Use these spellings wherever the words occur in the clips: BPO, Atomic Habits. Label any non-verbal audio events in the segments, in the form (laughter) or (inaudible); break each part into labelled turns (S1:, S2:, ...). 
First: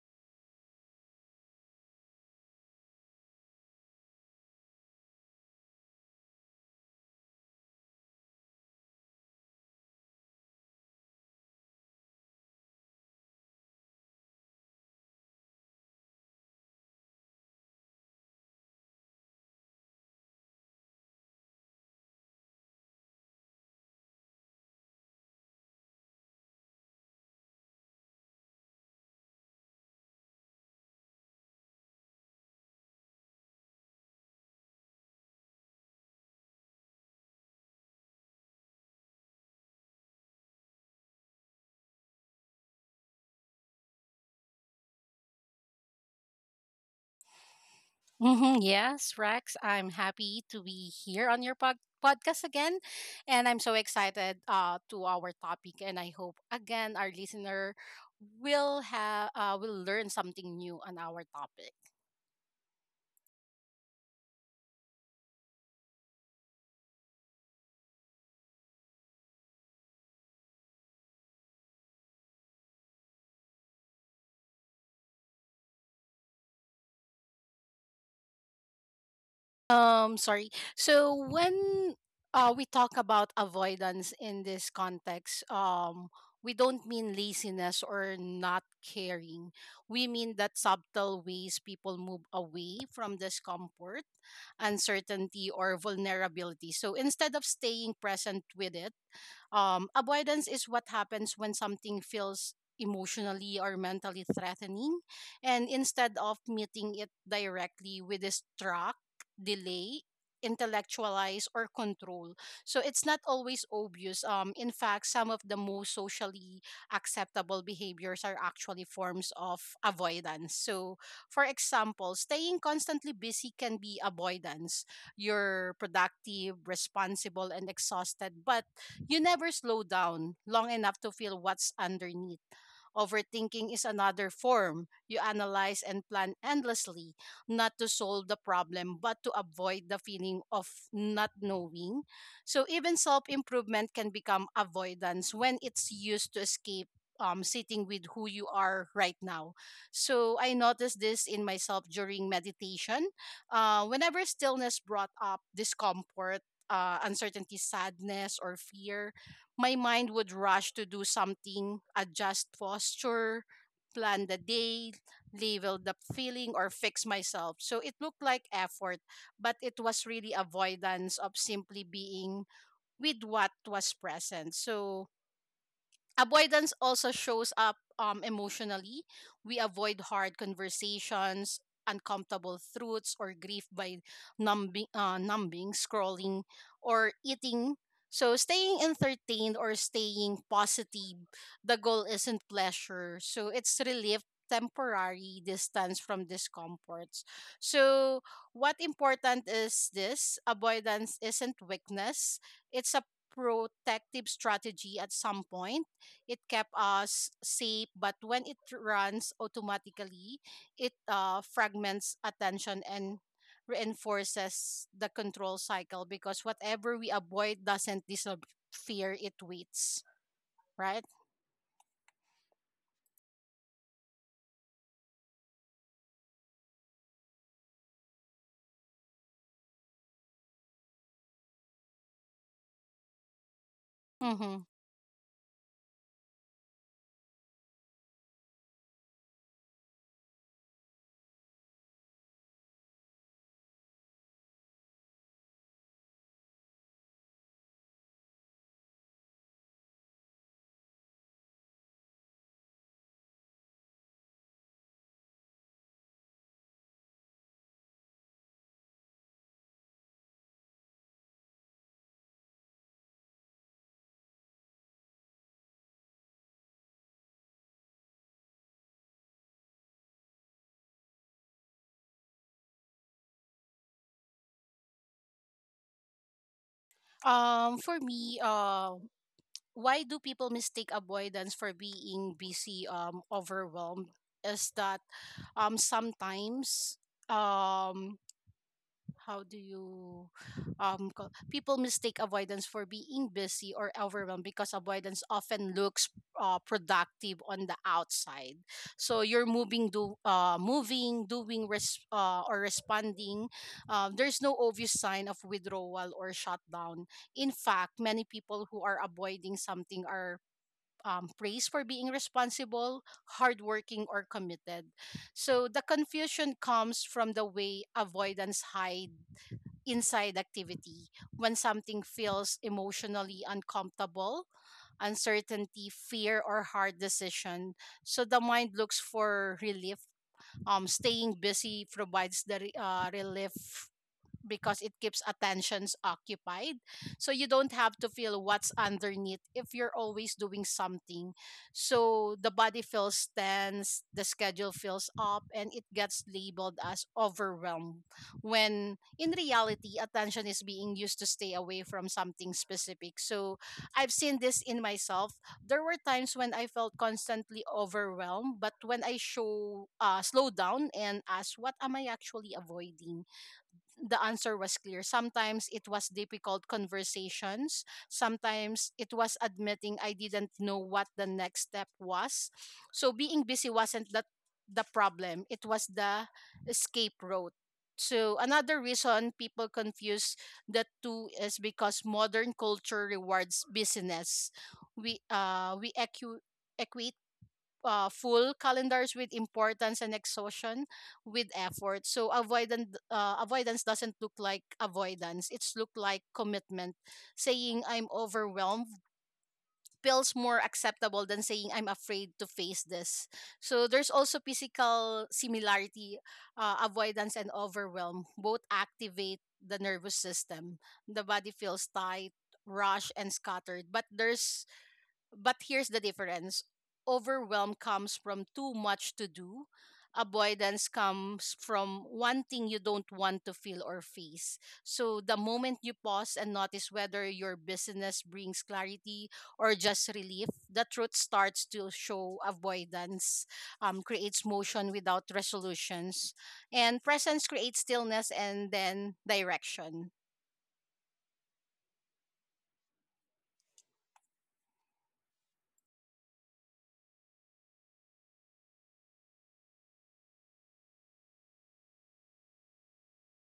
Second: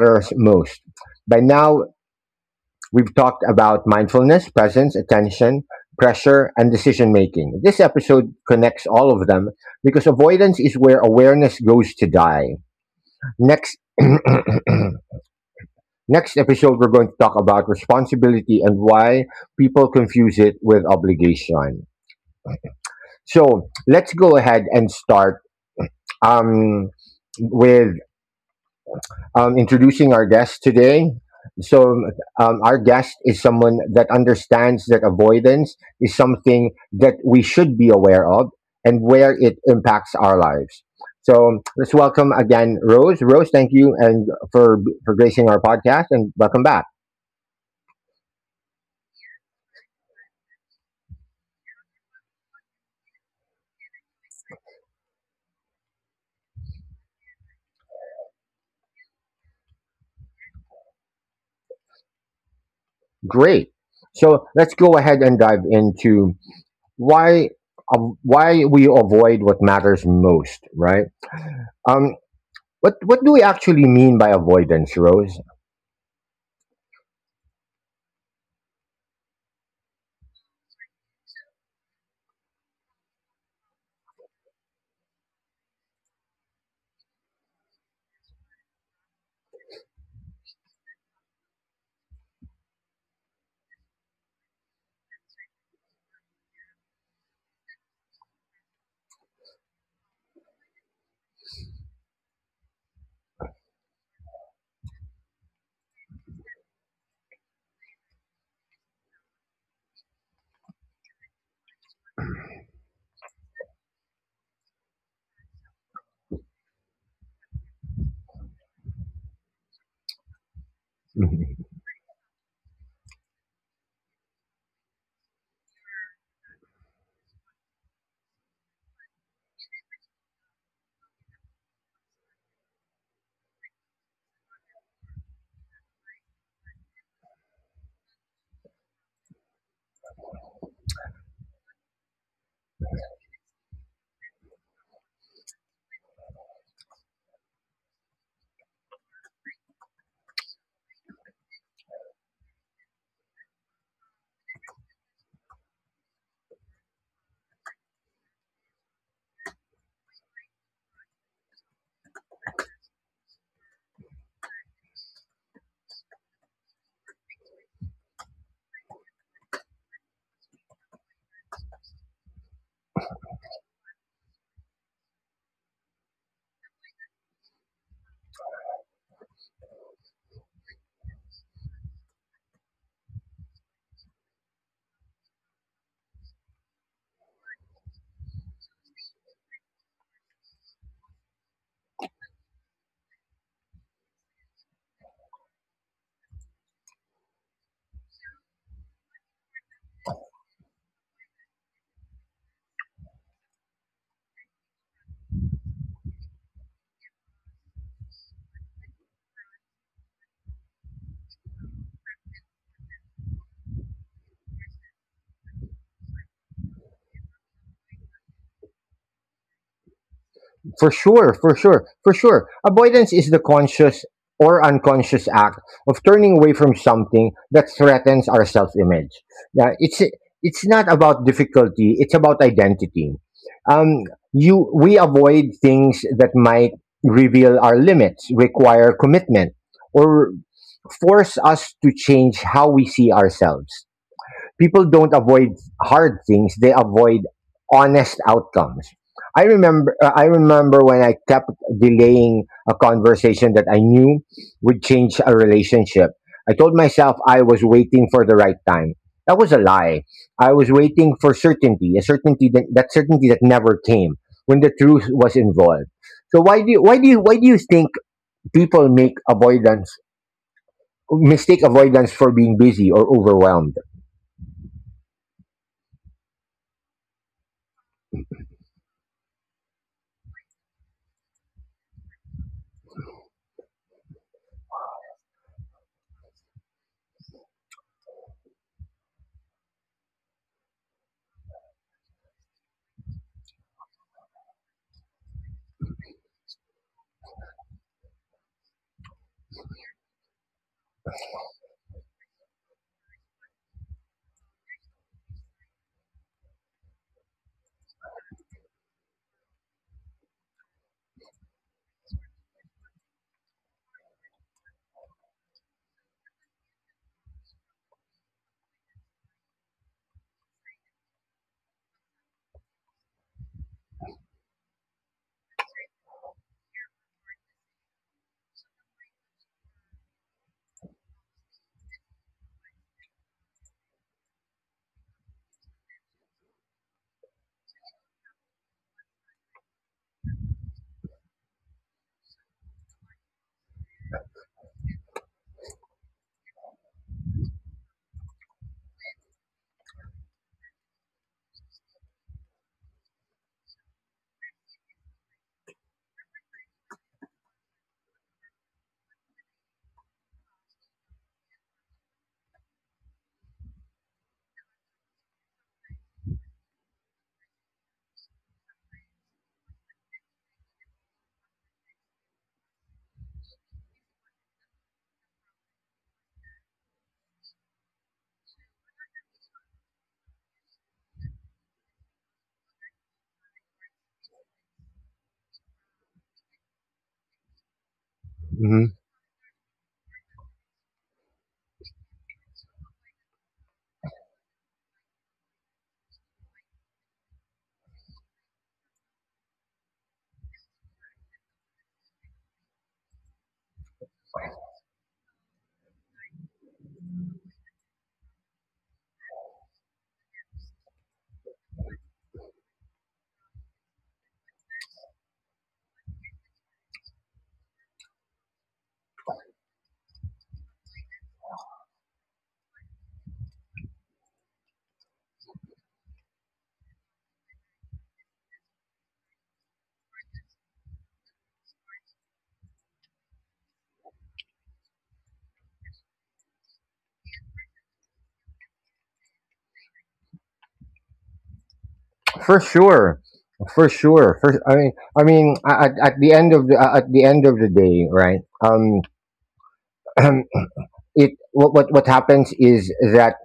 S1: matters most. By now, we've talked about mindfulness, presence, attention, pressure, and decision making. This episode connects all of them because avoidance is where awareness goes to die. Next. (clears throat) Next episode, we're going to talk about responsibility and why people confuse it with obligation. So let's go ahead and start um, with introducing our guest today. So, our guest is someone that understands that avoidance is something that we should be aware of and where it impacts our lives. So, let's welcome again Rose. Rose, thank you and for gracing our podcast and welcome back.
S2: Yes, Rex, I'm happy to be here on your podcast again. And I'm so excited to our topic. And I hope, again, our listener will have will learn something new on our topic.
S1: Great. So let's go ahead and dive into why, why we avoid what matters most, right? Um, what do we actually mean by avoidance, Rose?
S2: Sorry. So when we talk about avoidance in this context, we don't mean laziness or not caring. We mean that subtle ways people move away from discomfort, uncertainty, or vulnerability. So instead of staying present with it, avoidance is what happens when something feels emotionally or mentally threatening, and instead of meeting it directly, we distract, delay, intellectualize, or control. So it's not always obvious. In fact, some of the most socially acceptable behaviors are actually forms of avoidance. So, for
S1: Mm-hmm.
S2: example, staying constantly busy can be avoidance. You're productive, responsible, and exhausted, but you never slow down long enough to feel what's underneath. Overthinking is another form. You analyze and plan endlessly, not to solve the problem, but to avoid the feeling of not knowing. So, even self improvement can become avoidance when it's used to escape sitting with who you are right now. So, I noticed this in myself during meditation. Whenever stillness brought up discomfort, uncertainty, sadness, or fear, my mind would rush to do something, adjust posture, plan the day, label the feeling, or fix myself. So it looked like effort, but it was really avoidance of simply being with what was present. So avoidance also shows up emotionally. We avoid hard conversations, uncomfortable truths, or grief by numbing, scrolling, or eating. So, staying entertained or staying positive, the goal isn't pleasure. So, it's relief, temporary distance from discomforts. So, what important is this? Avoidance isn't weakness, it's a protective strategy at some point it kept us safe, but when it runs automatically it fragments attention and reinforces the control cycle because whatever we avoid doesn't disappear, it waits,
S1: For
S2: right?
S1: sure, for sure, for sure. Avoidance is the conscious or unconscious act of turning away from something that threatens our self-image. Yeah, it's not about difficulty; it's about identity. Um,
S2: Mm-hmm.
S1: you We avoid things that might reveal our limits, require commitment, or force us to change how we see ourselves. People don't avoid hard things; they avoid honest outcomes. I remember, I remember when I kept delaying a conversation that I knew would change a relationship. I told myself I was waiting for the right time. That was a lie. I was waiting for certainty, a certainty that never came when the truth was involved. So why do you think people make avoidance mistake avoidance for being busy or overwhelmed?
S2: For me Why do people mistake avoidance for being busy, overwhelmed? Is that sometimes um how do you co- People mistake avoidance for being busy or overwhelmed because avoidance often looks productive on the outside. So you're moving, or responding. There's no obvious sign of withdrawal or shutdown. In fact, many people who are avoiding something are praised for being responsible, hardworking, or committed. So the confusion comes from the way avoidance hide inside activity. When something feels emotionally uncomfortable, uncertainty, fear, or hard decision. So the mind looks for relief. Staying busy provides the relief because it keeps attentions occupied. So you don't have to feel what's underneath if you're always doing something. So the body feels tense, the schedule fills up, and it gets labeled as overwhelmed. When in reality, attention is being used to stay away from something specific. So I've seen this in myself. There were times when I felt constantly overwhelmed, but when I show slow down and ask, what am I actually avoiding? The answer was clear. Sometimes it was difficult conversations. Sometimes it was admitting I didn't know what the next step was. So being busy wasn't the problem. It was the escape route. So another reason people confuse the two is because modern culture rewards business. We equate full
S1: Mm-hmm.
S2: calendars with importance and exhaustion with effort. So avoidance doesn't look like avoidance. It's look like commitment. Saying I'm overwhelmed feels more acceptable than saying I'm afraid to face this. So there's also physical similarity, avoidance and overwhelm both activate the nervous system. The body feels tight, rushed, and scattered. But here's the difference. Overwhelm comes from too much to do, avoidance comes from one thing you don't want to feel or face. So the moment you pause and notice whether your business brings clarity or just relief, the truth starts to show. Avoidance creates motion without resolutions, and presence creates stillness and then direction.
S1: For sure, for sure. For, I mean, at the end of the at the end of the day, right? (clears throat) What happens is that,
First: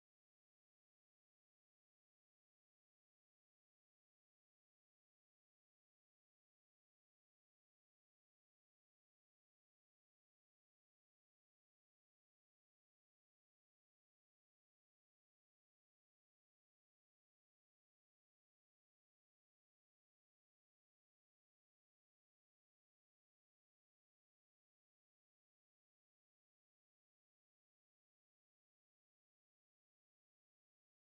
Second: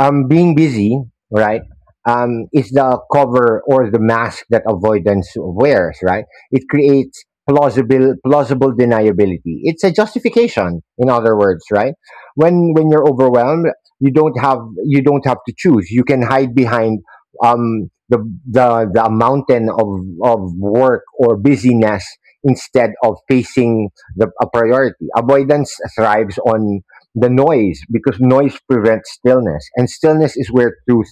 S1: being busy, right, is the cover or the mask that avoidance wears, right? It creates plausible deniability. It's a justification, in other words, right? When, you're overwhelmed, you don't have to choose. You can hide behind, the, the mountain of work or busyness instead of facing the a priority. Avoidance thrives on the noise because noise prevents stillness, and stillness is where truth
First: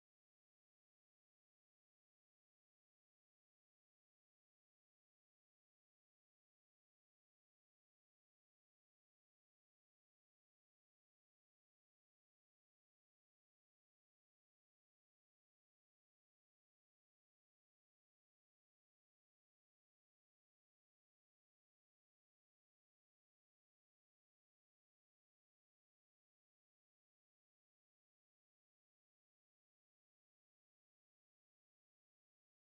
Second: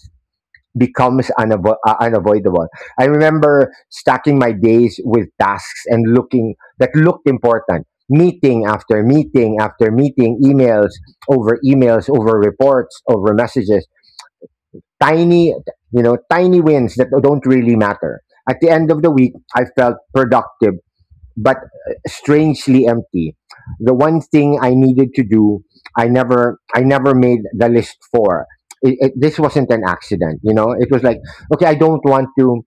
S1: becomes unavoidable. I remember stacking my days with tasks and looking that looked important: meeting after meeting after meeting, emails over emails over reports over messages, tiny, you know, tiny wins that don't really matter. At the end of the week, I felt productive but strangely empty. The one thing I needed to do, I never made the list for. This wasn't an accident, you know. It was like, okay, I don't want to,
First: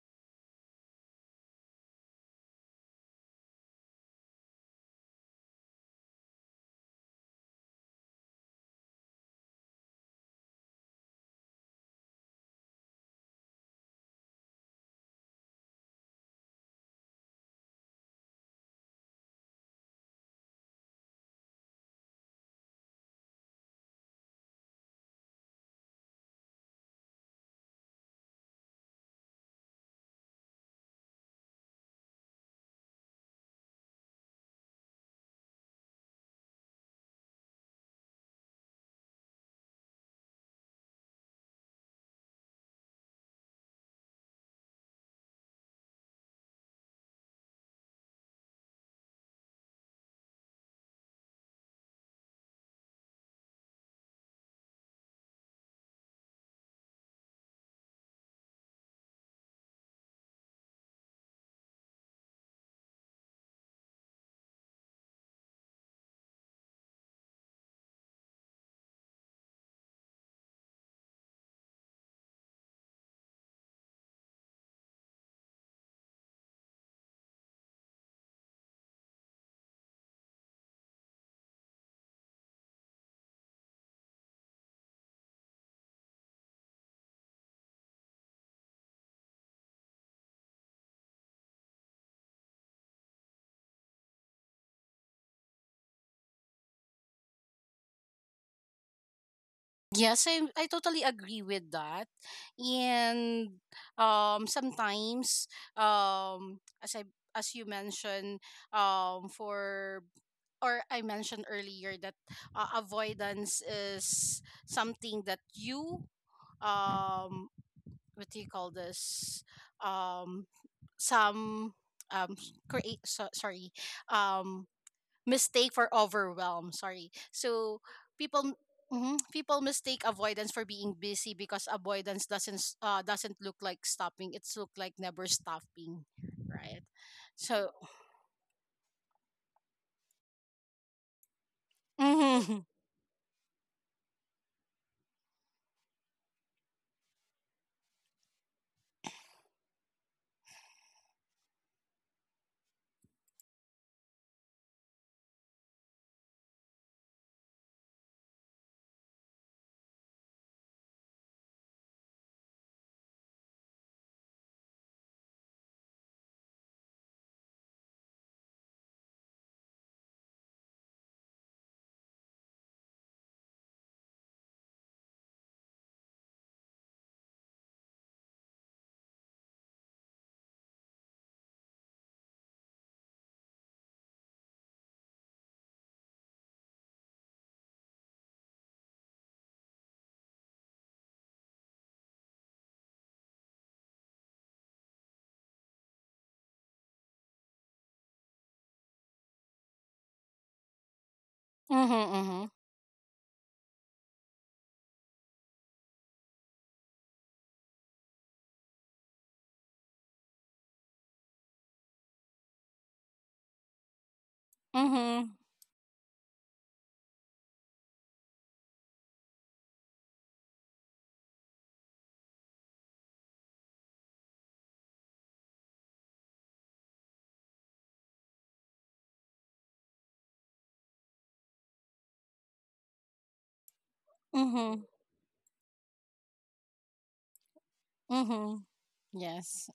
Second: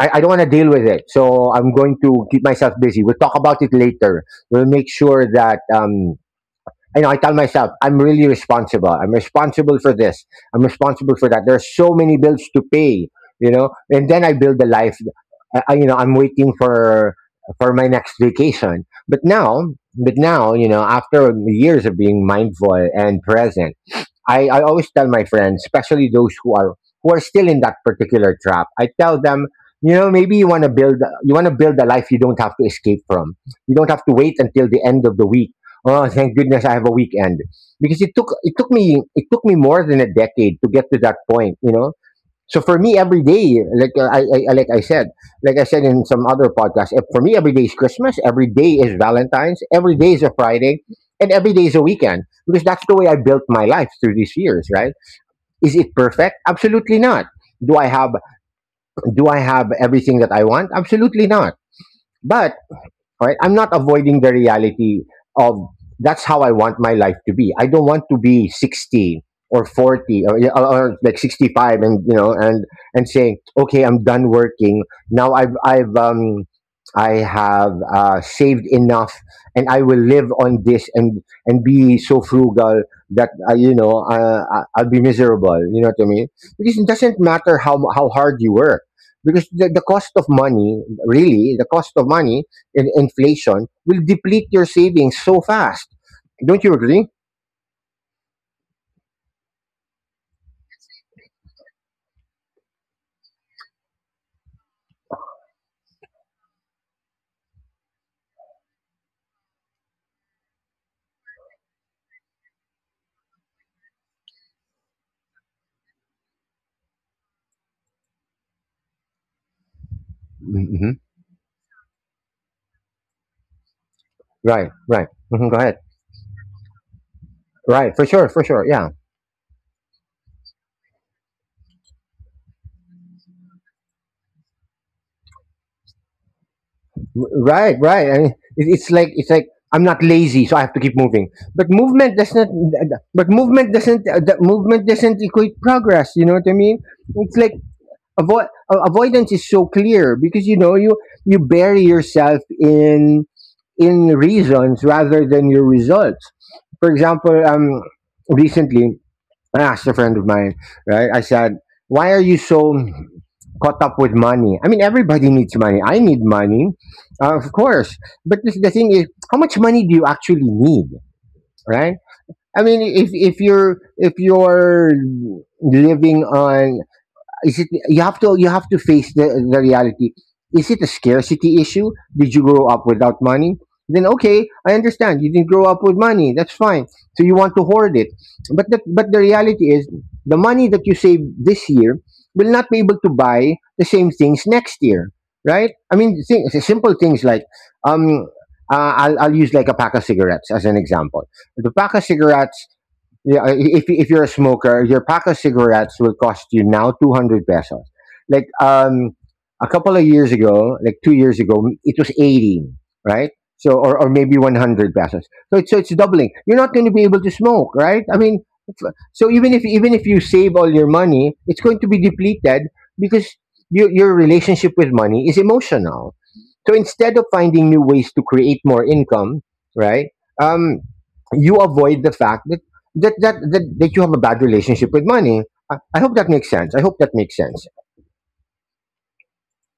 S1: I don't want to deal with it, so I'm going to keep myself busy. We'll talk about it later. We'll make sure that. You know, I tell myself, I'm really responsible. I'm responsible for this. I'm responsible for that. There are so many bills to pay, you know, and then I build a life. You know, I'm waiting for my next vacation. But now, you know, after years of being mindful and present, I always tell my friends, especially those who are, still in that particular trap. I tell them, you know, maybe you want to build, a life you don't have to escape from. You don't have to wait until the end of the week. Oh, thank goodness I have a weekend, because it took me more than a decade to get to that point. You know, so for me, every day, like, like I said, in some other podcast, eh, for me, every day is Christmas. Every day is Valentine's. Every day is a Friday, and every day is a weekend because that's the way I built my life through these years, right? Is it perfect? Absolutely not. Do I have Do I have everything that I want? Absolutely not. But, right, I'm not avoiding the reality of, that's how I want my life to be. I don't want to be 60 or 40, or, yeah, or, like 65, and, you know, and, saying, okay, I'm done working now. I've, I have, saved enough, and I will live on this, and be so frugal that, I'll be miserable. You know what I mean? Because it doesn't matter how hard you work, because the, cost of money, really, the cost of money in inflation will deplete your savings so fast. Don't you agree?
S2: Yes, I totally agree with that. And sometimes as I as you mentioned, for or I mentioned earlier that avoidance is something that you um what do you call this um
S1: Hmm.
S2: some um create so, sorry
S1: Right,
S2: um
S1: right. Hmm. Go
S2: mistake
S1: ahead.
S2: for overwhelm. Sorry. So
S1: Right, for sure, for
S2: people
S1: sure. Yeah.
S2: mhm, people mistake avoidance for being busy because avoidance doesn't look like stopping, it's look like never stopping, right?
S1: R- Right,
S2: So
S1: right. And it's like, I'm not lazy, so I have to keep moving. But movement doesn't.
S2: mhm
S1: But movement doesn't. That movement doesn't equate progress. You know what I mean? It's like, avoidance is so clear because, you know, you bury yourself in, reasons rather than your results. For example, recently I asked a friend of mine, right? I said, why are you so caught up with money? I mean, everybody needs money. I need money, of course. But the, thing is, how much money do you actually need, right? I mean, if you're, living on, is it, you have to face the, reality. Is it a scarcity issue? Did you grow up without money? Then okay, I understand, you didn't grow up with money, that's fine. So you want to hoard it. But the, reality is, the money that you save this year will not be able to buy the same things next year, right? I mean, simple things, like, um I'll use like a pack of cigarettes as an example. The pack of
S2: mhm mhm
S1: cigarettes, yeah, if you're a smoker, your pack of cigarettes will cost you now 200 pesos. Like, a couple of years ago, like 2 years ago, it was 18, right? So, or, maybe 100 pesos.
S2: mhm
S1: So it's, doubling. You're not going to be able to smoke, right? I mean, so, even if you save all your money, it's going to be depleted, because your, relationship with money is emotional. So instead of finding new ways to create more income, right? Um, you avoid the fact that, that you have a bad
S2: mhm
S1: relationship with money. I hope that makes sense. I hope that makes sense.
S2: mhm yes.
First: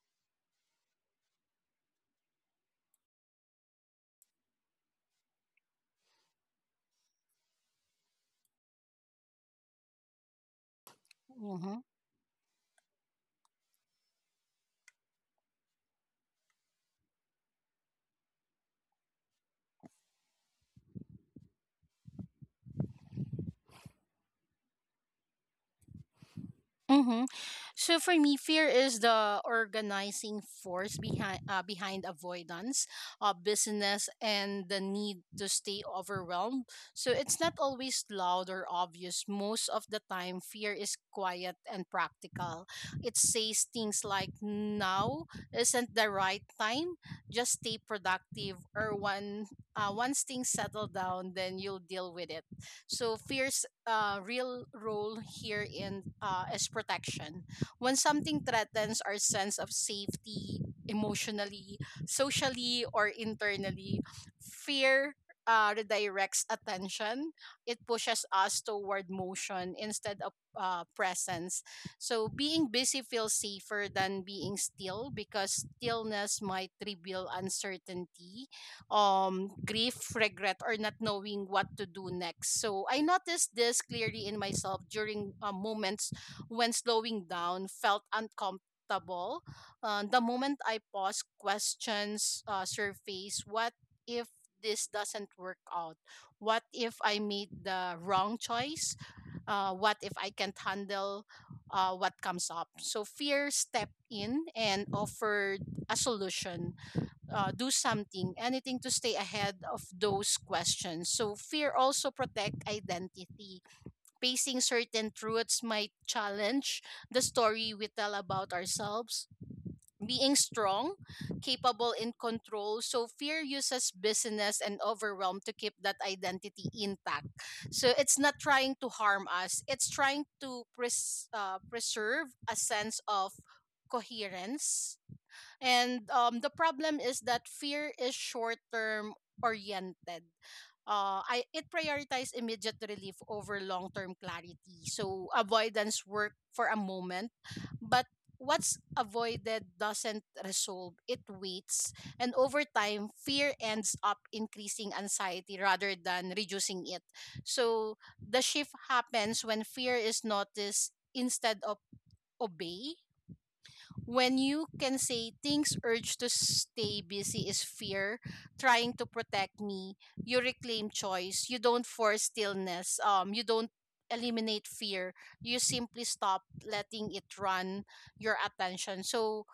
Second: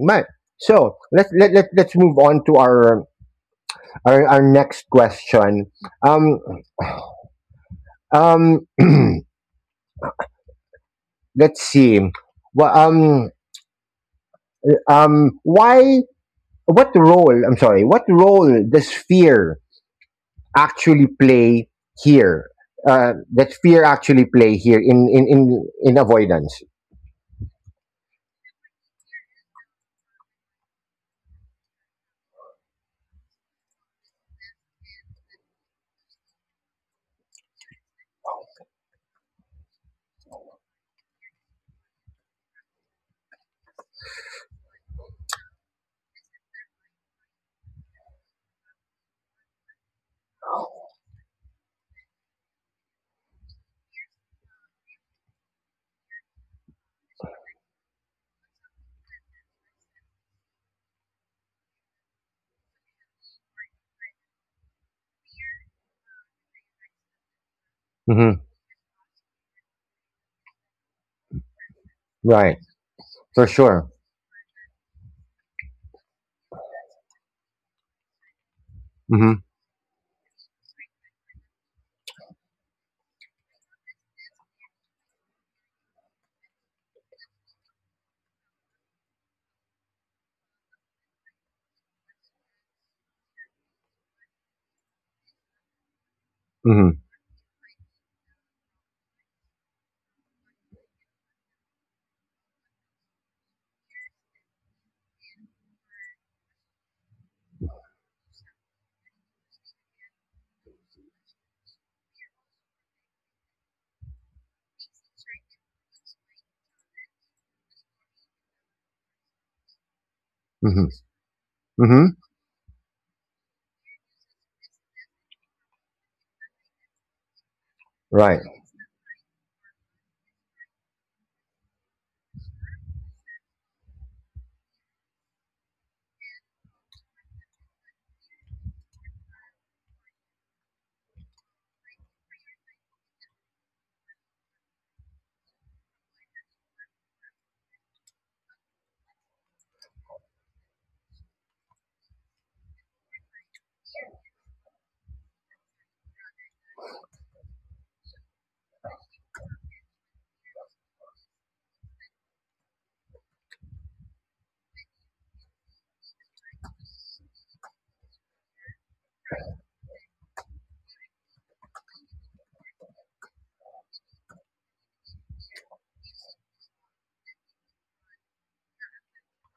S1: Right. So let's, let's move on to our, our next question. Um um (clears throat) let's
S2: mhm
S1: see. Well, why what role, what role does fear actually play here? That fear actually play here in avoidance.
S2: Mm-hmm. So for me, fear is the organizing force behind avoidance, business, and the need to stay overwhelmed. So it's not always loud or obvious. Most of the time, fear is quiet and practical. It says things like "now isn't the right time. Just stay productive." Or one once things settle down, then you'll deal with it. So fear real role here in is protection. When something threatens our sense of safety, emotionally, socially, or internally, fear redirects attention. It pushes
S1: Hmm.
S2: us toward motion instead of presence. So
S1: Right.
S2: being busy feels
S1: For sure.
S2: safer than being still because stillness might reveal uncertainty,
S1: Mm-hmm.
S2: grief, regret, or not knowing what to do next. So I noticed this clearly in myself during moments when slowing down felt uncomfortable. The moment I paused, questions surface. What if this doesn't work out? What
S1: Mm-hmm.
S2: if I made the wrong choice? What if I can't handle what comes up? So fear stepped in and offered a solution, do something, anything to stay ahead of those questions. So fear also protect identity. Facing certain truths might challenge the story we tell about ourselves. Being
S1: Mm-hmm.
S2: strong, capable,
S1: Mm-hmm.
S2: in control. So fear uses business and overwhelm to keep that identity intact. So it's not
S1: Right.
S2: trying to harm us. It's trying to preserve a sense of coherence. And the problem is that fear is short term oriented. I it prioritizes immediate relief over long term clarity. So avoidance work for a moment, but what's avoided doesn't resolve. It waits, and over time, fear ends up increasing anxiety rather than reducing it. So the shift happens when fear is noticed instead of obey. When you can say things urge to stay busy is fear trying to protect me, you reclaim choice. You don't force stillness. You don't eliminate fear, you simply stop letting it run your attention. So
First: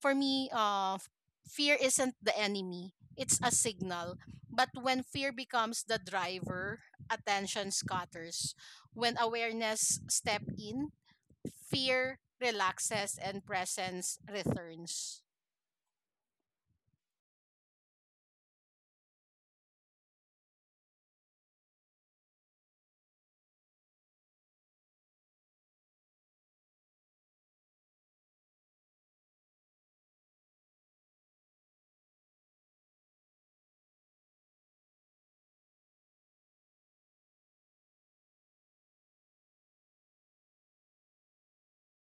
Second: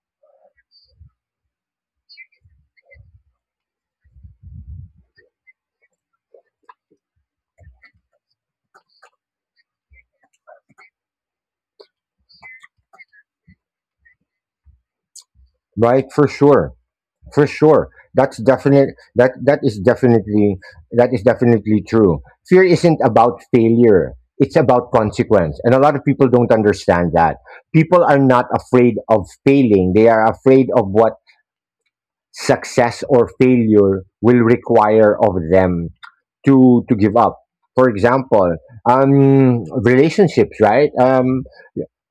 S2: for me, fear isn't the enemy, it's a signal. But when fear becomes the driver, attention scatters. When awareness step in, fear relaxes and presence returns.
S1: Right. For sure. For sure. That's definite. That is definitely true. Fear isn't about failure. It's about consequence, and a lot of people don't understand that. People are not afraid of failing. They are afraid of what success or failure will require of them, to give up. For example, relationships, right? Um,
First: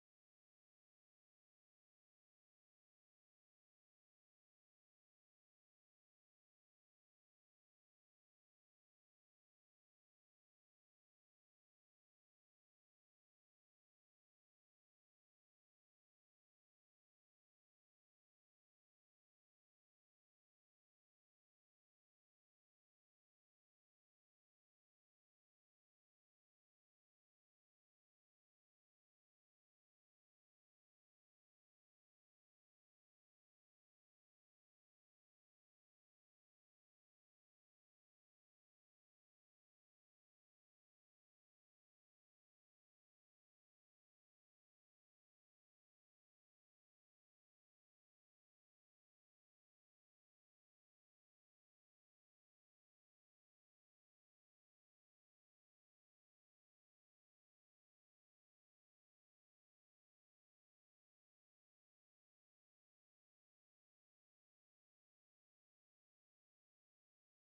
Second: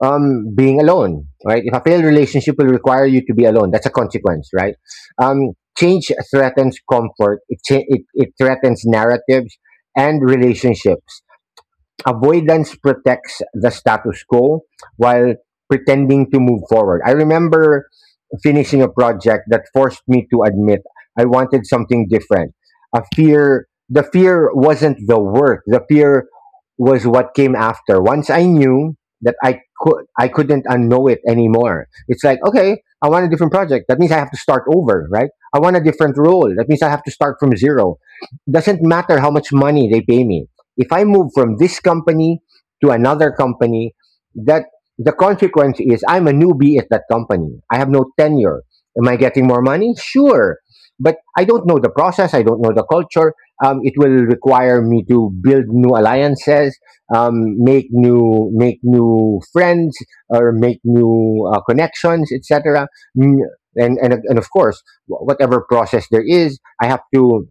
S1: um, Being alone, right? If a failed relationship will require you to be alone, that's a consequence, right? Change threatens comfort. It threatens narratives and relationships. Avoidance protects the status quo while pretending to move forward. I remember finishing a project that forced me to admit I wanted something different. The fear wasn't the work. The fear was what came after. Once I knew that, I couldn't unknow it anymore. It's like, okay, I want a different project. That means I have to start over, right? I want a different role. That means I have to start from zero. Doesn't matter how much money they pay me; if I move from this company to another company, that, the consequence is I'm a newbie at that company. I have no tenure. Am I getting more money? Sure. But I don't know the process. I don't know the culture. It will require me to build new alliances, make new friends, or make new, connections, etc. Mm. And, and of course, whatever process there is,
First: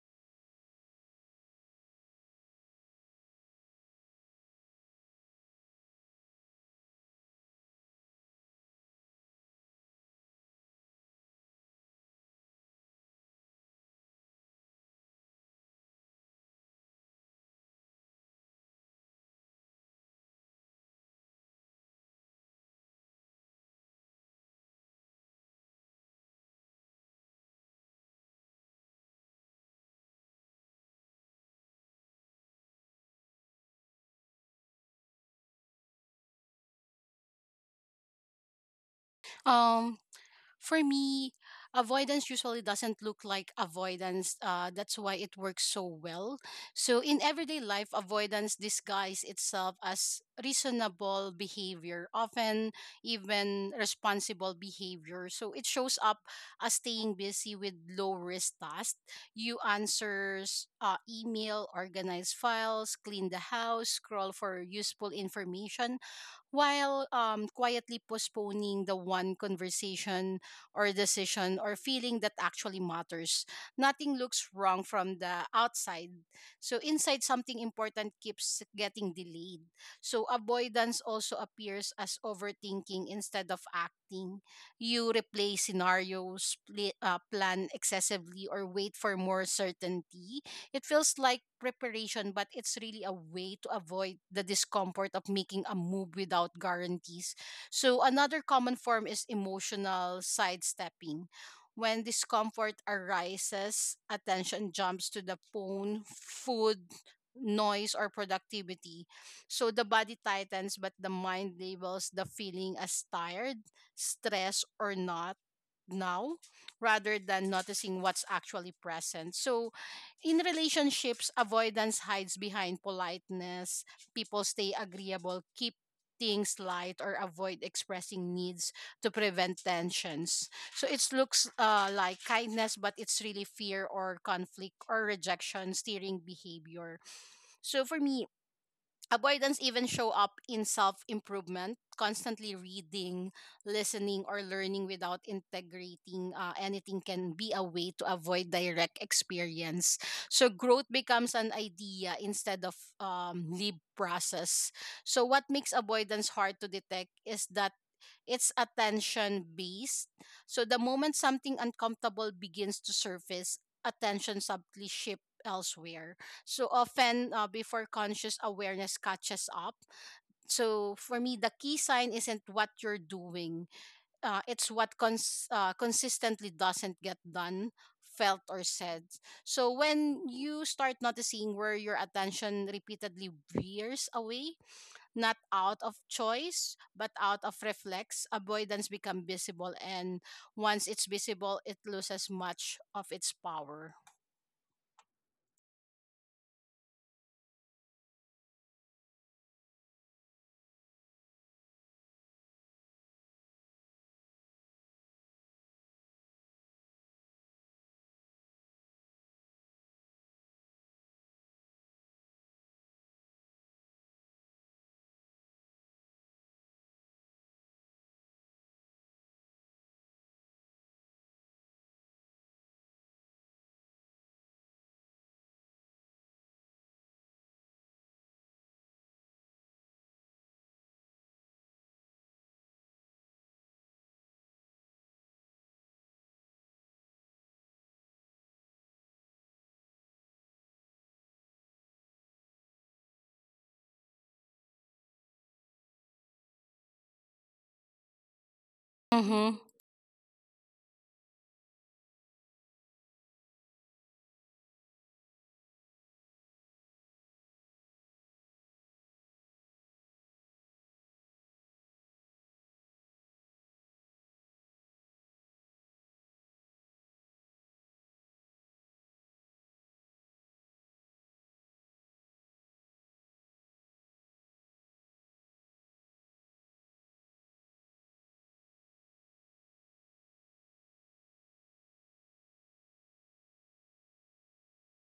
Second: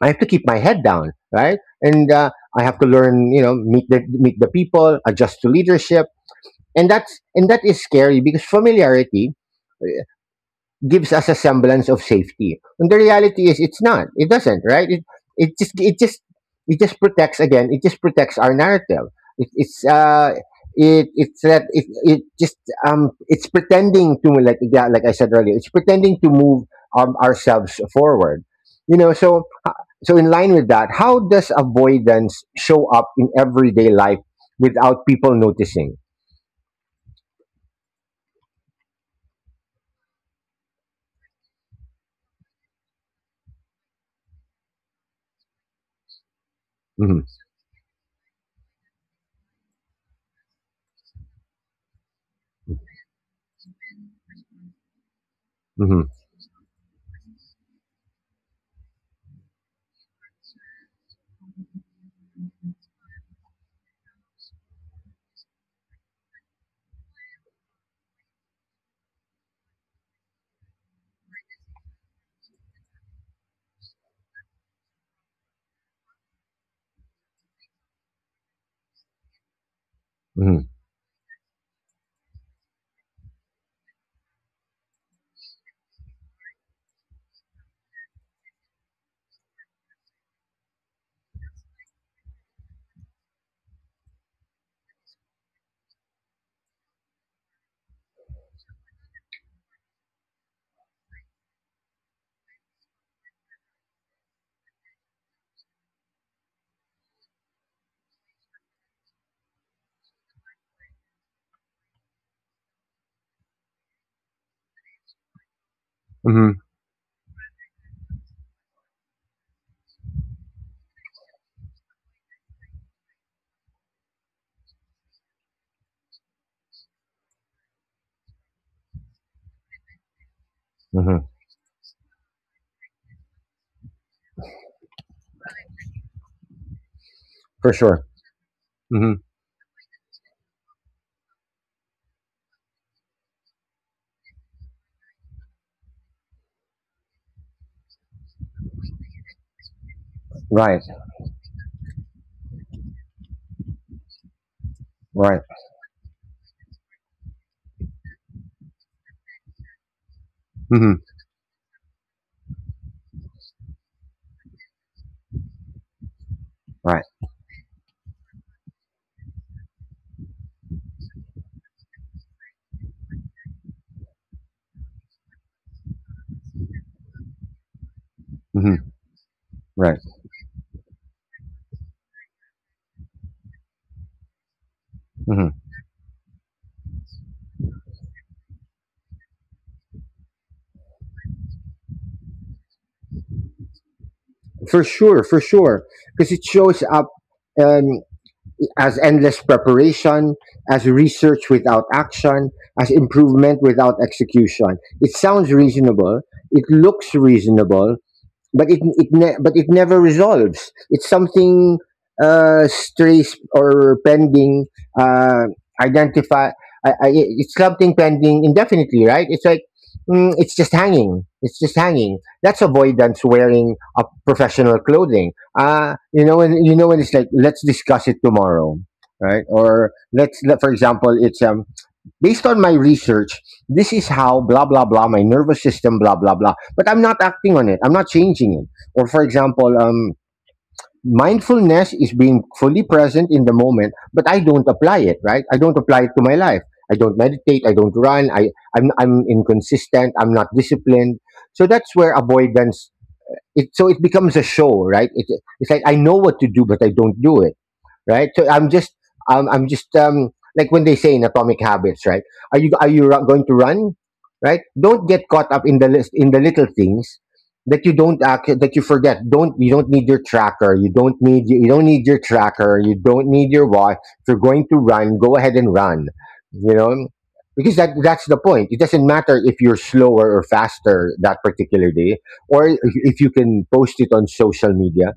S1: I have to keep my head down, right? And, I have to learn, you know, meet the people, adjust to leadership, and that is scary, because familiarity gives us a semblance of safety. And the reality is, it's not. It doesn't, right? It just it just it just protects again, it just protects our narrative. It, it's uh it it's that it just It's pretending to, like, yeah, like I said earlier, it's pretending to move ourselves forward. You know, so uh, so in line with that, how does avoidance show up in everyday life without people noticing?
S2: Um, for me, avoidance usually doesn't look like avoidance. That's why it works so well. So,
S1: hmm
S2: in everyday life, avoidance disguises itself as reasonable behavior, often even responsible behavior. So, it shows
S1: hmm
S2: up as staying busy with low risk tasks. You answers email, organize files, clean the house, scroll for useful information while quietly postponing the one conversation or decision or feeling that actually matters. Nothing looks wrong from the outside. So, inside, something important keeps getting delayed. So,
S1: hmm
S2: avoidance also appears as overthinking instead of acting. You replay scenarios, plan excessively, or wait for more certainty. It feels like preparation, but it's really a way to avoid the discomfort of making a move without guarantees. So, another common form is emotional sidestepping. When discomfort arises, attention jumps to the phone, food, noise, or productivity. So the body tightens, but the mind labels the feeling as tired, stressed, or not now,
S1: hmm
S2: rather than noticing what's actually present. So in relationships, avoidance hides behind politeness. People stay agreeable, keep things light, or avoid expressing needs to prevent tensions. So it
S1: hmm
S2: looks like kindness, but it's really fear or conflict or rejection steering behavior.
S1: For
S2: So for
S1: sure.
S2: me,
S1: hmm
S2: avoidance even show up in self-improvement. Constantly reading, listening, or learning without integrating anything can be a way to avoid direct experience. So
S1: Right.
S2: growth becomes an idea instead of live process. So
S1: Right.
S2: what makes avoidance hard to detect is that it's attention based. So the
S1: hmm
S2: moment something uncomfortable begins to surface, attention subtly shifts elsewhere. So
S1: Right.
S2: often before conscious awareness catches up. So for me, the key sign isn't what you're doing, it's what consistently doesn't get done, felt, or
S1: hmm
S2: said. So
S1: Right.
S2: when you start noticing where your attention repeatedly veers away, not
S1: hmm
S2: out of choice but out of reflex, avoidance become visible, and once it's visible it loses much of its power.
S1: For sure. For sure. Because it shows up um, as endless preparation, as research without action, as improvement without execution. It sounds reasonable. It looks reasonable, but it never resolves. It's something strays or pending uh, identify. It's something pending indefinitely, right? It's like mm, it's just hanging. It's just hanging. That's avoidance wearing a professional clothing. You know, and you know when it's like let's discuss it tomorrow, right? Or let's, for example, it's based on my research, this is how blah blah blah my nervous system blah blah blah. But I'm not acting on it. I'm not changing it. Or for example, mindfulness is being fully present in the moment, but I don't apply it. Right? I don't apply it to my life. I don't meditate. I don't run. I'm
S2: mhm
S1: inconsistent. I'm not disciplined. So that's where avoidance. So it becomes a show, right? It, it's like I know what to do, but I don't do it, right? So I'm just um, I'm just um, like when they say in Atomic Habits, right? Are you going to run, right? Don't get caught up in the list, in the little things that you don't act, that you forget. Don't you don't need your tracker. You don't need your tracker. You don't need your watch. If you're going to run, go ahead and run. You know. Because that, that's the point. It doesn't matter if you're slower or faster that particular day, or if you can post it on social media,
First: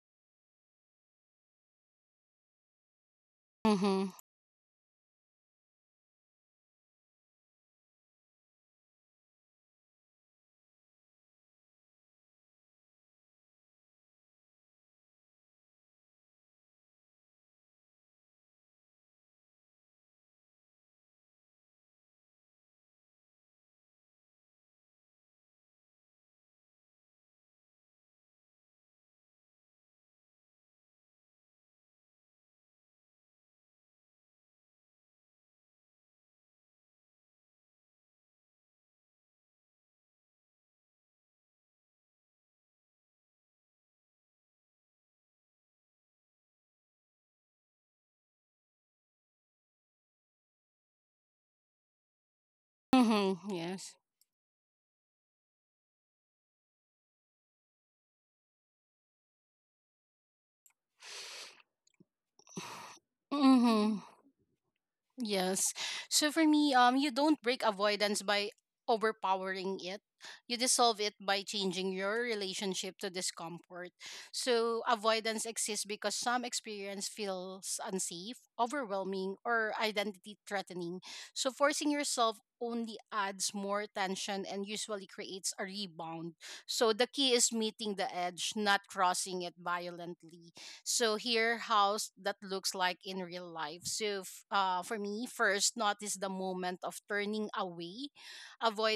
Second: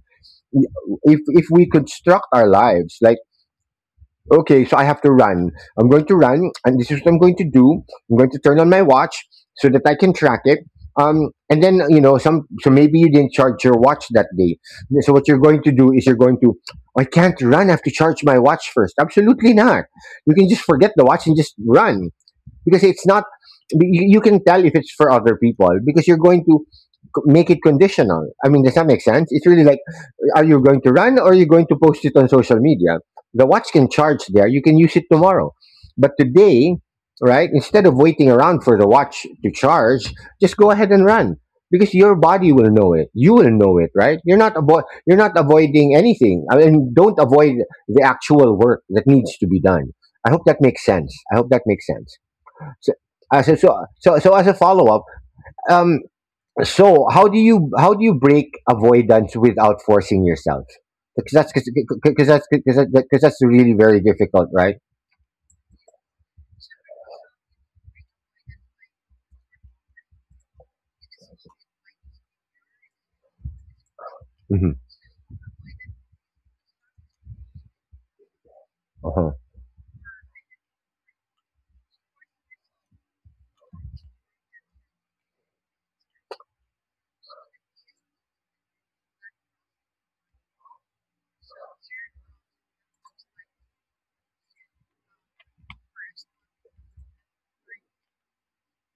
S1: if we construct our lives like,
S2: mhm
S1: okay, so I have to run, I'm going to run, and this is what I'm going to do, I'm going to turn on my watch so that I can track it. And then, you know, some, so maybe you didn't charge your watch that day, so what you're going to do is you're going to, I can't run, I have to charge my watch first, absolutely not. You can just forget the watch and just run, because it's not, you, you can tell if it's for other people because you're going to make it conditional. I mean, does that make sense? It's really like, are you going to run or are you going to post it on social media? The watch can charge there. You can use it tomorrow. But today, right, instead of waiting around for the watch to charge, just go ahead and run, because your body will know it. You will know it, right? You're not avoiding anything. I mean, don't avoid the actual work that needs to be done. I hope that makes sense. I hope that makes sense. So,
S2: mhm
S1: uh, so, so,
S2: yes.
S1: so, so as a follow up, um, so how do you break avoidance without forcing yourself? Because that's really very
S2: mhm
S1: difficult, right?
S2: Yes. So for me, you don't break avoidance by overpowering it. You dissolve it by changing your relationship to discomfort.
S1: Mm-hmm.
S2: So avoidance exists because some experience feels unsafe,
S1: Uh-huh.
S2: overwhelming, or identity threatening. So forcing yourself only adds more tension and usually creates a rebound. So the key is meeting the edge, not crossing it violently. So here, house that looks like in real life. For me, first notice the moment of turning away.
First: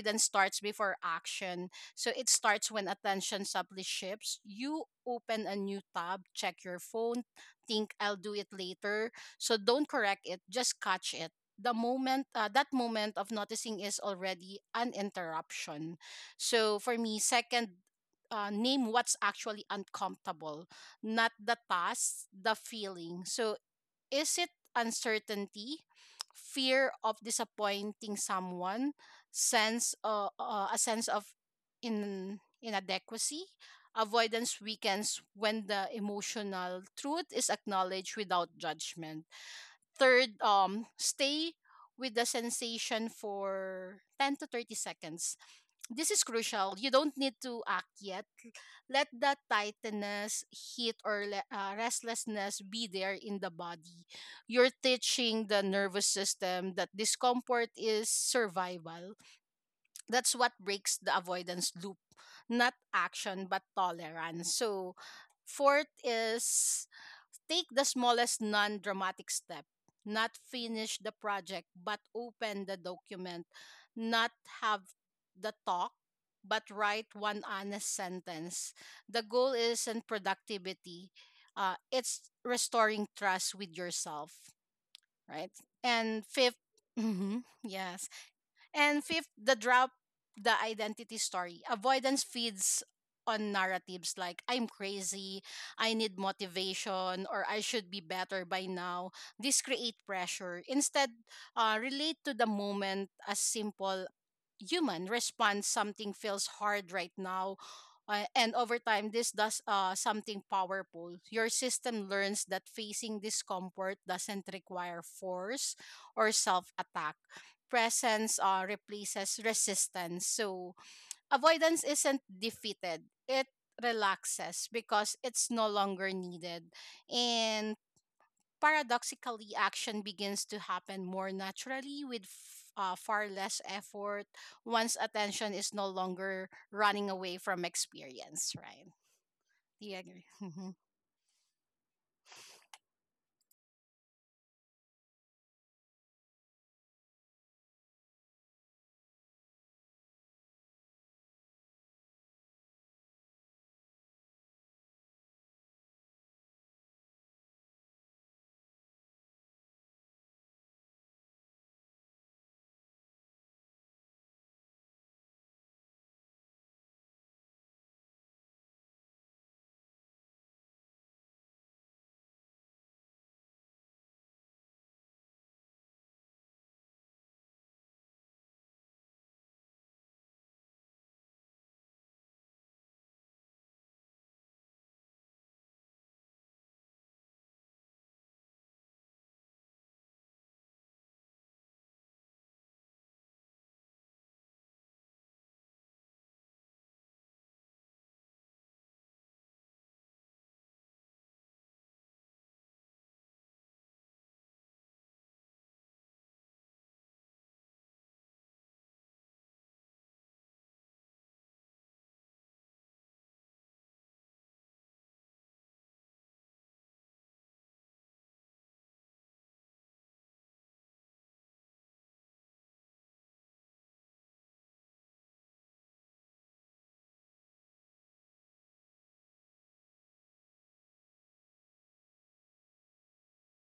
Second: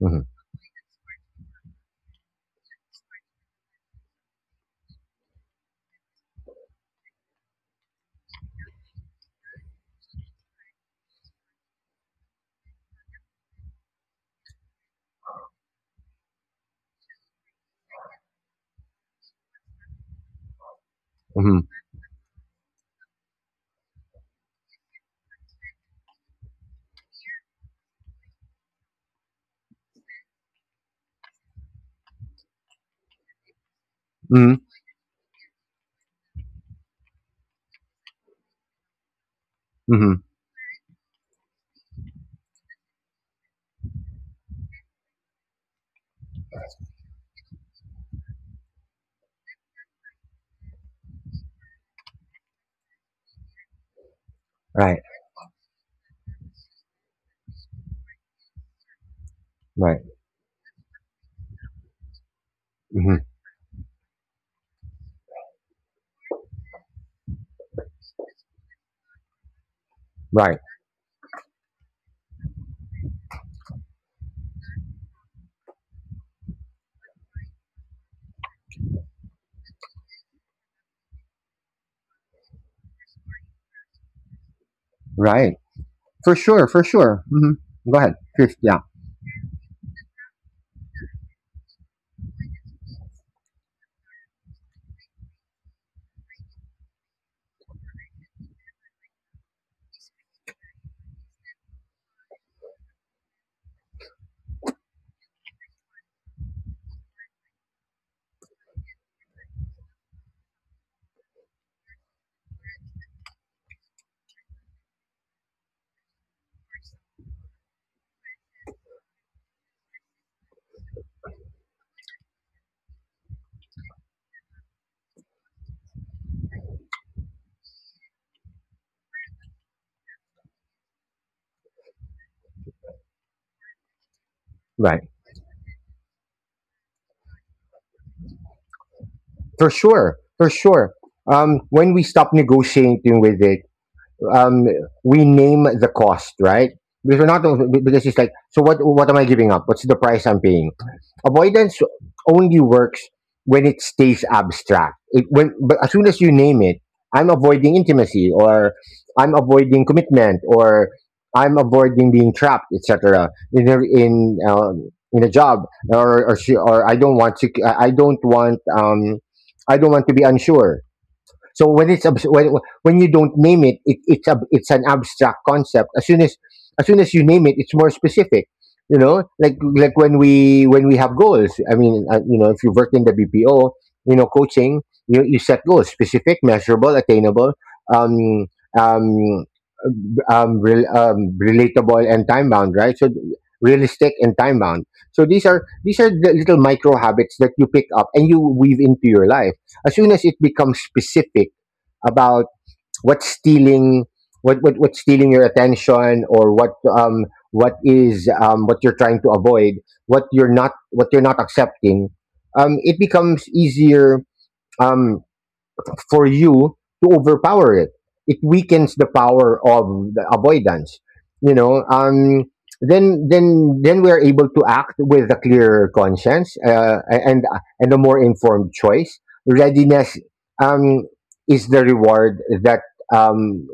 S1: Mm-hmm.
S2: starts before action. So it starts when attention subtly shifts. You open a new tab, check your phone, think I'll do it later. So don't correct it, just catch it. That moment of noticing is already an interruption. So for me, second, name what's actually uncomfortable, not the
S1: Mm-hmm.
S2: task, the feeling. So, is it uncertainty, fear of disappointing someone, sense a sense of in inadequacy?
S1: Mm-hmm.
S2: Avoidance weakens when the emotional truth is acknowledged without judgment.
S1: Mm-hmm.
S2: Third, stay with the sensation for 10 to 30 seconds. This is crucial. You don't need to act yet. Let that tightness, heat, or restlessness be there in the body. You're
S1: Right.
S2: teaching the nervous system that discomfort is survival.
S1: Right.
S2: That's what breaks the avoidance loop, not
S1: Mm-hmm.
S2: action, but tolerance. So, fourth is, take the smallest non dramatic step, not
S1: Right.
S2: finish the project, but open the document, not have the talk, but write one honest sentence. The goal isn't productivity, it's restoring trust with yourself, right?
S1: Right.
S2: And
S1: For
S2: 5th
S1: sure. For sure.
S2: (laughs)
S1: Mm-hmm. Go
S2: yes.
S1: ahead. Yeah.
S2: And fifth, the drop the identity story. Avoidance feeds on narratives like I'm crazy, I need motivation, or I should be better by now. This create pressure. Instead, relate to the moment as simple human response, something feels hard right now, and over time this does something powerful. Your system learns that facing discomfort doesn't require force or self attack. Presence replaces resistance. So avoidance isn't defeated, it relaxes because it's no longer needed. And paradoxically, action begins to happen more naturally with far less effort once
S1: Right.
S2: attention is no longer running away from experience, right?
S1: For
S2: Do you
S1: sure.
S2: agree?
S1: For
S2: (laughs)
S1: sure. When we stop negotiating with it, um, we name the cost, right? Because we're not, because it's like, so what? What am I giving up? What's the price I'm paying? Avoidance only works when it stays abstract. It, when, but as soon as you name it, I'm avoiding intimacy, or I'm avoiding commitment, or I'm avoiding being trapped, etc. In a job, or I don't want to. I don't want. I don't want to be unsure. So when it's abs- when, when you don't name it, it's an abstract concept. As soon as you name it, it's more specific. You know, like when we have goals. I mean, you know, if you work in the BPO, you know, coaching, you set goals: specific, measurable, attainable, um, um, rel relatable, and time bound. Right. So realistic and time bound. So these are the little micro habits that you pick up and you weave into your life as soon as it becomes specific about what's stealing, what what's stealing your attention, or um what is what you're trying to avoid, what you're not, what you're not accepting. It becomes easier um for you to overpower it. It weakens the power of the avoidance. You know, then we are able to act with a clear conscience, and a more informed choice. Readiness um, is the reward that um,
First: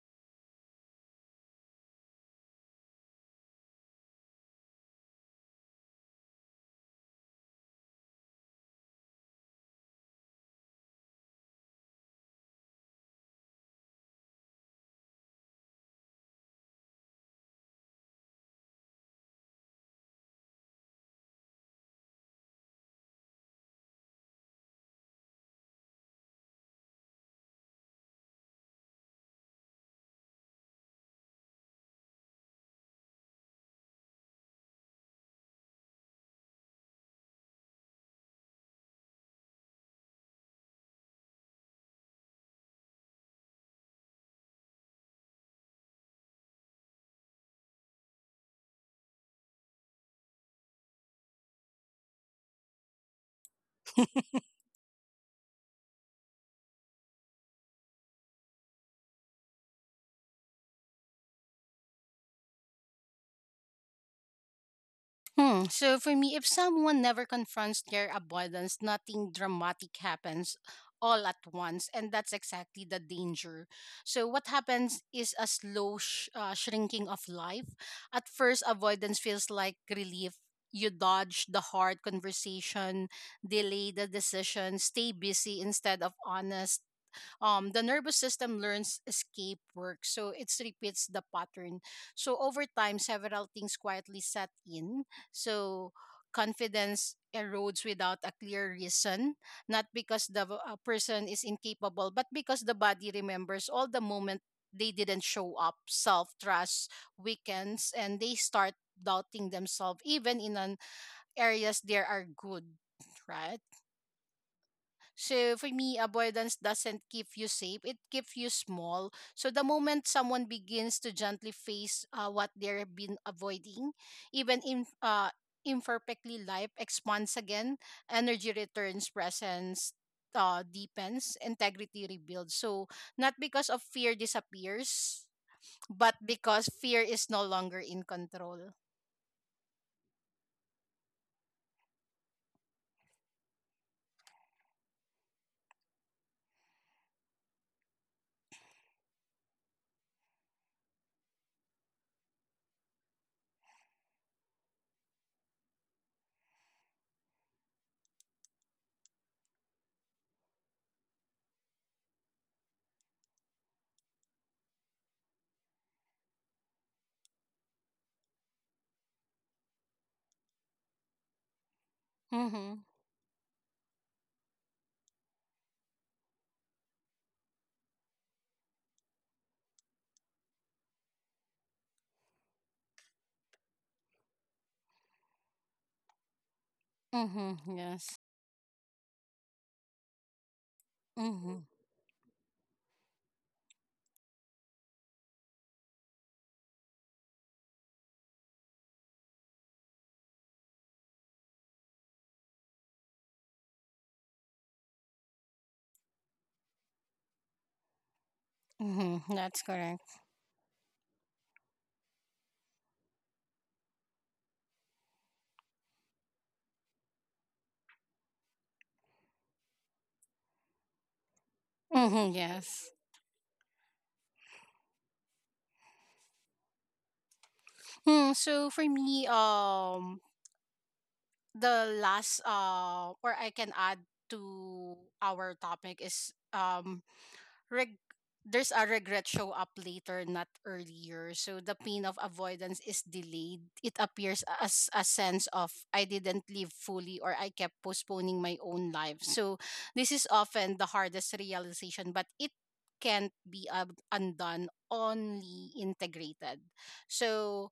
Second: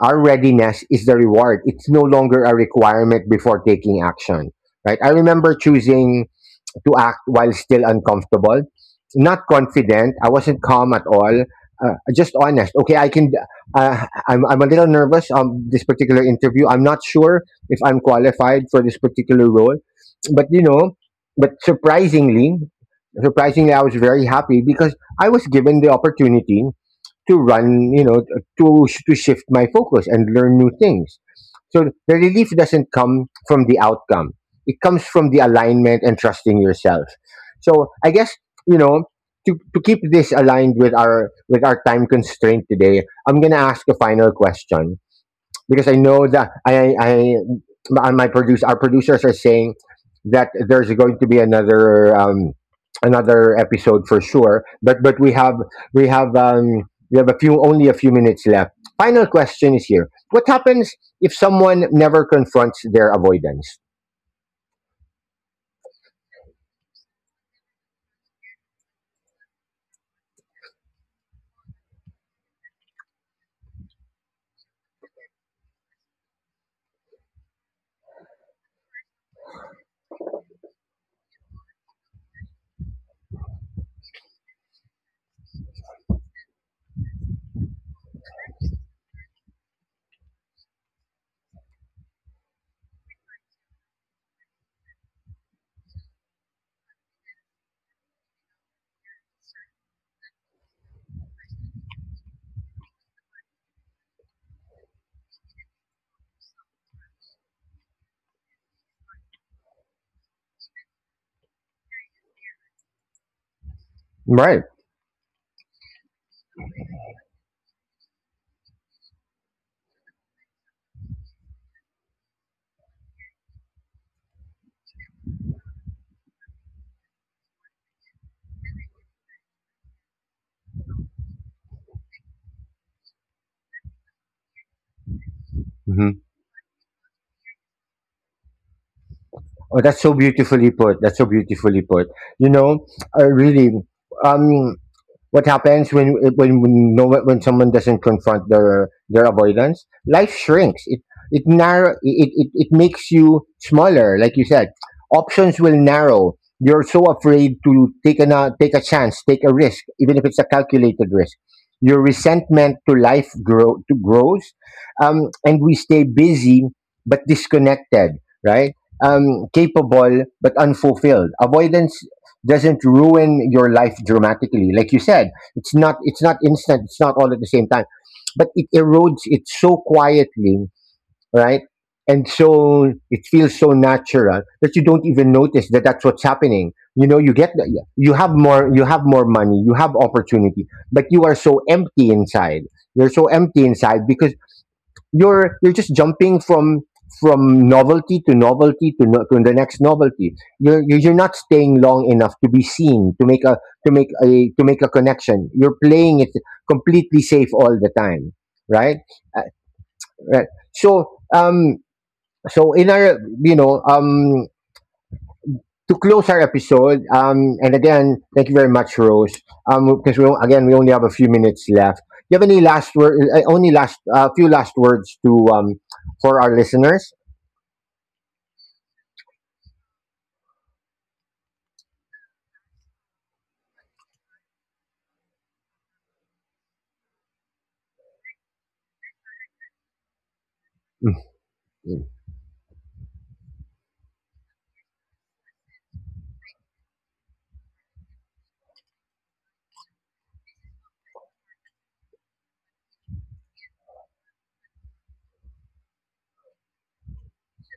S1: our readiness is the reward. It's no longer a requirement before taking action. Right. I remember choosing to act while still uncomfortable. Not confident. I wasn't calm at all. Just honest. Okay, I can. I'm a little nervous. This particular interview. I'm not sure if I'm qualified for this particular role, but you know, but surprisingly, surprisingly, I was very happy because I was given the opportunity to run, you know, to shift my focus and learn new things. So the relief doesn't come from the outcome; it comes from the alignment and trusting yourself. So I guess, you know, to keep this aligned with our time constraint today, I'm gonna ask a final question, because I know that I my my produce our producers are saying that there's going to be another another episode for sure. But we have we have a few, only a few minutes left. Final question is here: What happens if someone never confronts their avoidance?
S2: Hmm. So for me, if someone never confronts their avoidance, nothing dramatic happens all at once, and that's exactly the danger. So what happens is a slow shrinking of life. At first, avoidance feels like relief. You dodge the hard conversation, delay the decision, stay busy instead of honest. The nervous system learns escape work, so it repeats the pattern. So over time, several things quietly set in. So confidence erodes without a clear reason, not because the person is incapable, but because the body remembers all the moment they didn't show up. Self trust weakens, and they start doubting themselves, even in an areas there are good. Right.
S1: Right.
S2: So for me, avoidance doesn't keep you safe, it keeps you small. So the moment someone begins to gently face what they've been avoiding, even in imperfectly, life expands again, energy returns, presence deepens, integrity rebuilds. So not because of fear disappears,
S1: hmm
S2: but because fear is no longer in control.
S1: Oh, that's so beautifully put. That's so beautifully put. You know, really. Um, what happens when someone doesn't confront their avoidance, life shrinks it, it narrow it, it it makes you smaller, like you said, options will narrow. You're so afraid to take an, take a chance, take a risk, even if it's a calculated risk. Your resentment to life grow to grows, and we stay busy but disconnected, right, capable but unfulfilled. Avoidance doesn't
S2: Mm-hmm.
S1: ruin your life dramatically, like you said. It's not, it's not instant, it's not all at the same time, but it erodes it so quietly, right, and so it feels so natural that you don't even notice that that's what's happening. You know, you get
S2: Mm-hmm.
S1: you
S2: Yes.
S1: have more, you have more money, you have opportunity, but you are so
S2: Mm-hmm.
S1: empty inside. You're so empty inside because you're just jumping from novelty to novelty to no, to the next novelty. You're not staying long enough to be seen, to make a, to make a, to make a connection. You're playing it completely safe all the time, right?
S2: Mm-hmm.
S1: Uh,
S2: That's correct.
S1: right. So so in our, you know, to close our episode, and again thank you very much, Rose, because we do, again, we only have a few minutes left. Do you
S2: Mm-hmm.
S1: have any last
S2: Yes.
S1: word? Only last a few last words to for our listeners.
S2: Hmm. So for me, the last or I can add to our topic is, reg- there's a regret show up later, not
S1: Mm,
S2: earlier. So the pain
S1: mm.
S2: of avoidance is delayed. It appears as a sense of I didn't live fully or I kept postponing my own life. So this is often the hardest realization, but it can't be undone, only integrated. So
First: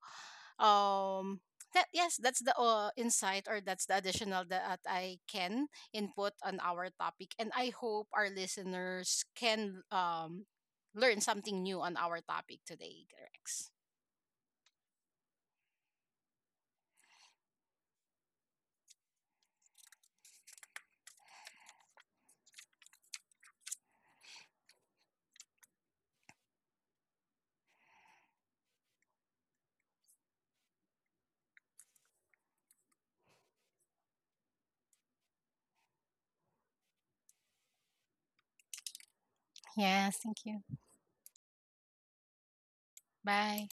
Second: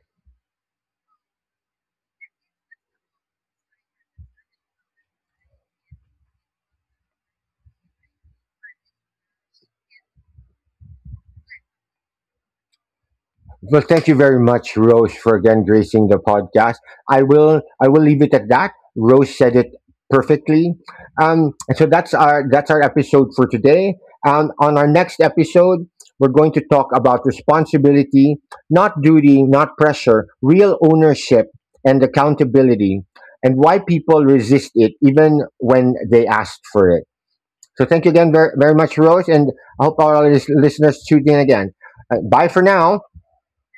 S2: um that yes that's the insight or that's the additional that I can input on our topic, and I hope our listeners can learn something new on our topic today, Rex.
S1: Well, thank you very much, Rose, for again gracing the podcast. I will leave it at that. Rose said it perfectly. So that's our episode for today. On our next episode, we're going to talk about responsibility, not duty, not pressure, real ownership and accountability, and why people resist it even when they ask for it. So thank you again very, very much, Rose, and I hope all
S2: Yes,
S1: our
S2: thank you,
S1: listeners tune in again. Bye for now.
S2: bye.